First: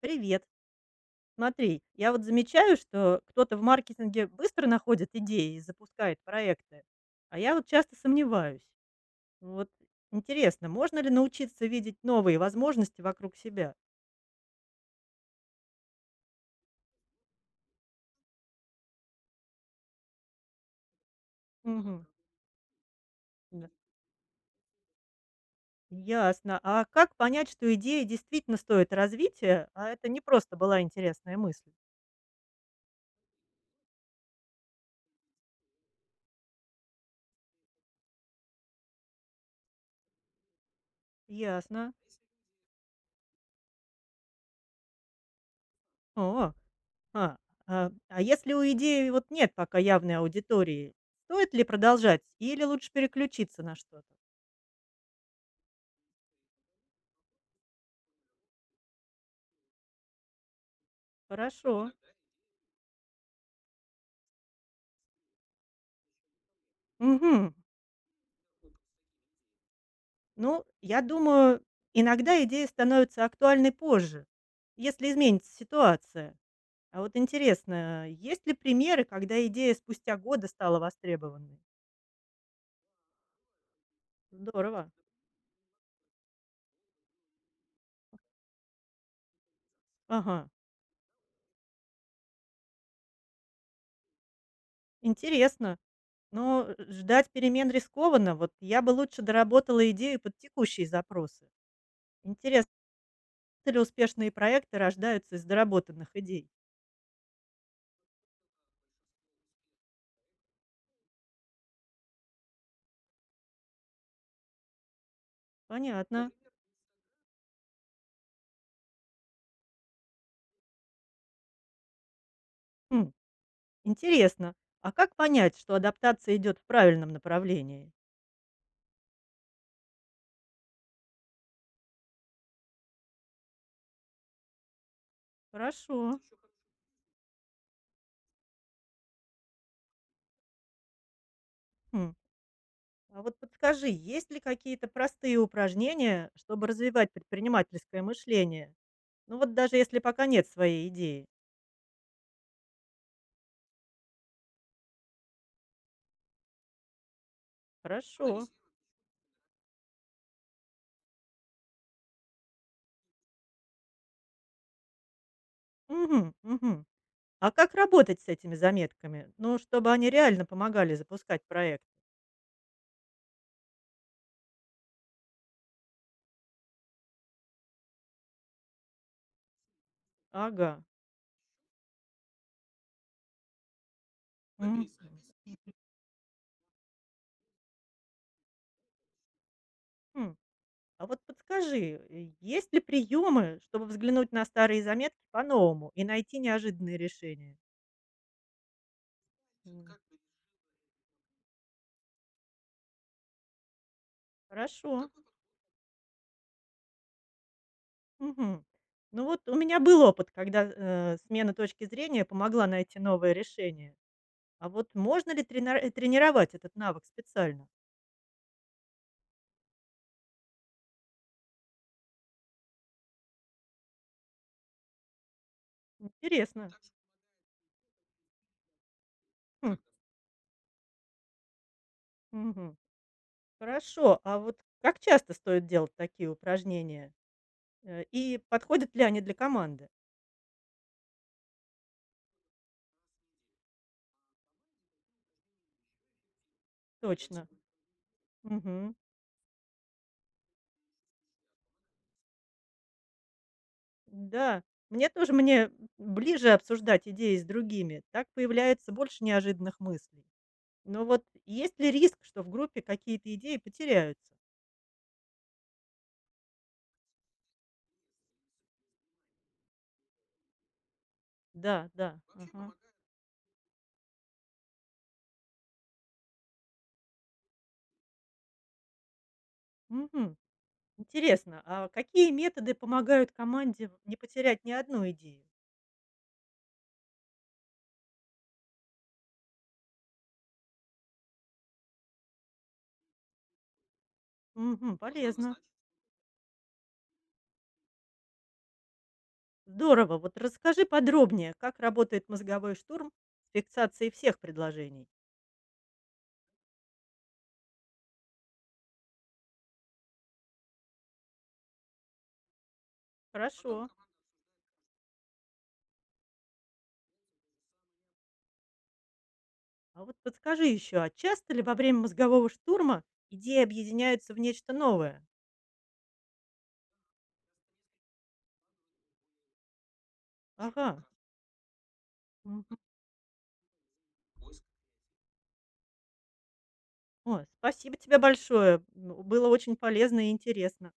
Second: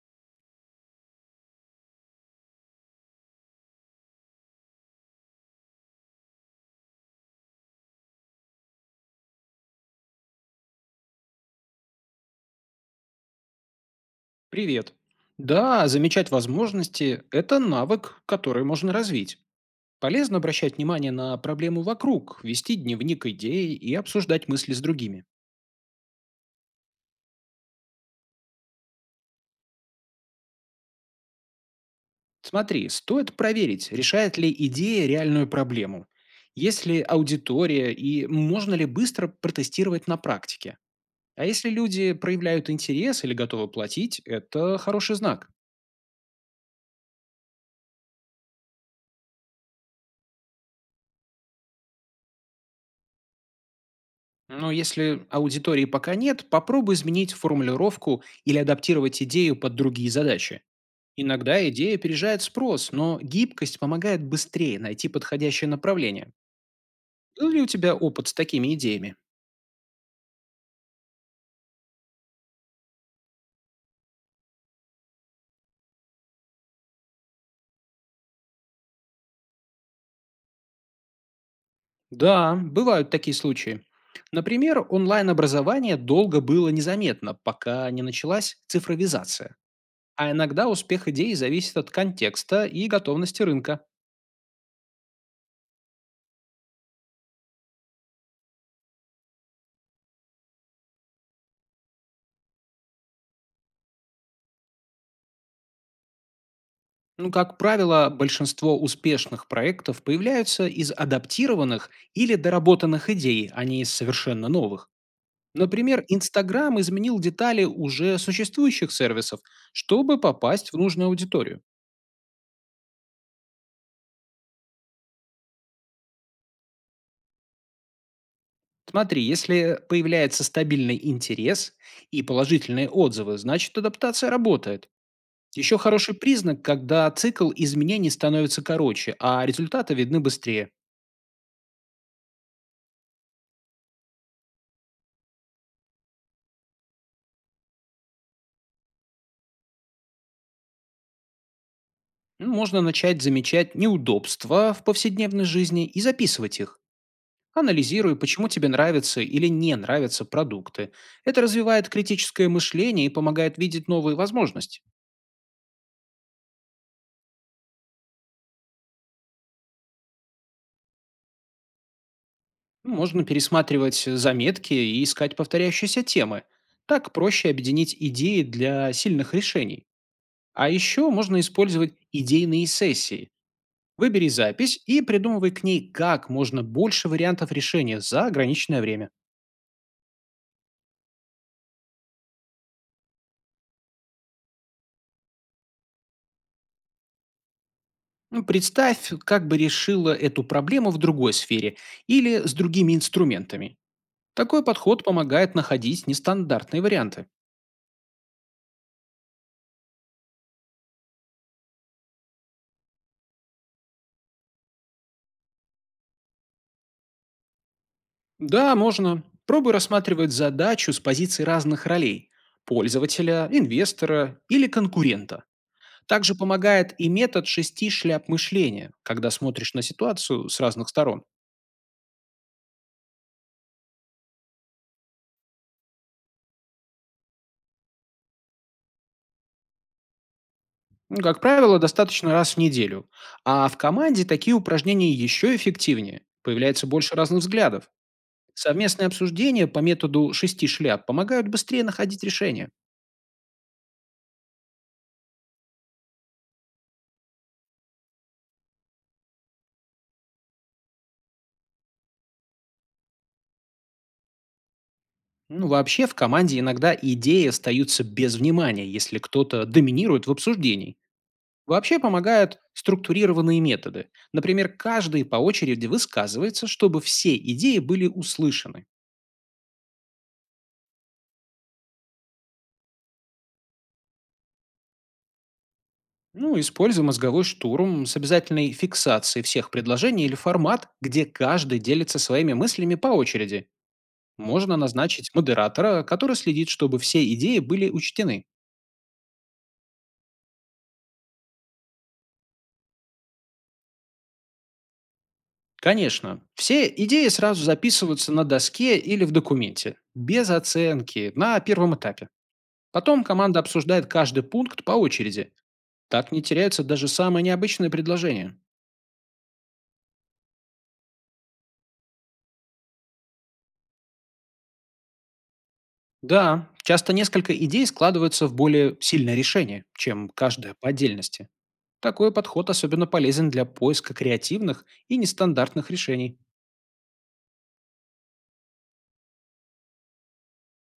Привет. Смотри, я вот замечаю, что кто-то в маркетинге быстро находит идеи и запускает проекты, а я вот часто сомневаюсь. Ну вот интересно, можно ли научиться видеть новые возможности вокруг себя? Привет. Да, замечать возможности– это навык, который можно развить. Полезно обращать внимание на проблему Мгм. вокруг, вести дневник Да. идей и обсуждать мысли с другими. Ясно. А как понять, что идея действительно стоит развития, а это не просто была интересная мысль? Смотри, стоит проверить, решает ли идея реальную проблему, есть ли аудитория и можно ли быстро протестировать на практике. А если Ясно. люди проявляют интерес или готовы платить, это хороший знак. О, а, а если у идеи вот нет пока явной аудитории, стоит ли продолжать или лучше переключиться на что-то? Но если аудитории пока нет, попробуй изменить формулировку или адаптировать идею под другие задачи. Иногда Хорошо. идея опережает спрос, но гибкость помогает быстрее найти подходящее направление. Был Мгм. ли у тебя опыт с такими идеями? Ну, я думаю, иногда идея становится актуальной позже, если изменится ситуация. А вот интересно, есть ли примеры, когда идея спустя годы стала востребованной? Да, бывают такие случаи. Например, Здорово. онлайн-образование долго было незаметно, пока не началась цифровизация. А Ага, иногда успех идеи зависит от контекста и готовности рынка. интересно. Но ждать перемен рискованно. Вот я бы лучше доработала идею под текущие запросы. Интересно, ли успешные проекты рождаются из доработанных идей? Ну, как правило, большинство успешных проектов появляются из адаптированных или доработанных идей, а не из совершенно новых. Например, Понятно. Инстаграм изменил детали уже существующих сервисов, чтобы попасть в нужную аудиторию. Хм. Интересно, а как понять, что адаптация идет в правильном направлении? Смотри, если появляется стабильный интерес и положительные отзывы, значит адаптация работает. Еще Хорошо. хороший признак, когда цикл изменений становится короче, а результаты видны быстрее. Хм. А вот подскажи, есть ли какие-то простые упражнения, чтобы развивать предпринимательское мышление? Ну вот даже если пока нет своей идеи. Ну, можно начать замечать неудобства в повседневной жизни и записывать их. Анализируй, Хорошо. почему тебе нравятся или не нравятся продукты. Это развивает критическое мышление и помогает видеть новые возможности. Мгм, мгм. А как работать с этими заметками? Ну, чтобы они реально помогали запускать проект. Ну, можно пересматривать заметки и искать повторяющиеся темы. Так проще объединить идеи для сильных решений. А Ага. еще можно использовать идейные сессии. Выбери запись Мгм. и придумывай к ней как можно больше вариантов решения за ограниченное время. Хм. А вот подскажи, есть ли приемы, чтобы взглянуть на старые заметки по-новому и найти неожиданные решения? Ну, представь, как бы М, как решила эту проблему в другой сфере или с другими инструментами. Такой Хорошо. подход Как вот помогает находить нестандартные варианты. Мгм. Ну вот у меня был опыт, когда смена точки зрения помогла найти новое решение. А вот можно ли тренировать этот навык специально? Да, можно. Пробуй рассматривать задачу с позиций разных ролей– пользователя, инвестора или конкурента. Также Интересно. помогает и метод шести шляп мышления, когда смотришь Хм, на ситуацию с разных сторон. мгм. Хорошо. А вот как часто стоит делать такие упражнения? И подходят ли они для команды? Ну, как правило, достаточно раз в неделю. А в команде такие упражнения еще эффективнее. Появляется больше разных Точно. взглядов. Мгм. Совместные обсуждения по методу шести шляп помогают быстрее находить решения. Да. Мне ближе обсуждать идеи с другими. Так появляется больше неожиданных мыслей. Но вот есть ли риск, что в группе какие-то идеи потеряются? Ну, вообще в команде иногда идеи остаются без внимания, если кто-то доминирует в обсуждении. Да, Вообще да. помогают Ага. структурированные методы. Например, каждый по очереди высказывается, чтобы все идеи были услышаны. Мгм. Интересно, а какие методы помогают команде не потерять ни одну идею? Ну, используй мозговой штурм с обязательной фиксацией всех предложений или формат, где каждый делится своими мыслями по очереди. Можно Мгм, назначить полезно. модератора, который следит, чтобы все идеи были учтены. Здорово. Вот расскажи подробнее, как работает мозговой штурм с фиксацией всех предложений. Конечно. Все идеи сразу записываются на доске или в документе, без оценки, на первом этапе. Потом команда Хорошо. обсуждает каждый пункт по очереди. Так не теряются даже самые необычные предложения. А вот подскажи еще, а часто ли во время мозгового штурма идеи объединяются в нечто новое? Да, часто несколько идей складываются в более сильное решение, чем каждая Ага, по раз. отдельности. Такой подход Мгм. особенно полезен для поиска креативных и нестандартных решений. Ой, спасибо тебе большое. Было очень полезно и интересно.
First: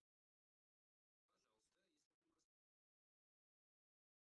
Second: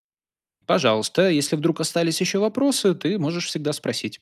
Пожалуйста, если вдруг остались еще вопросы, ты можешь всегда спросить.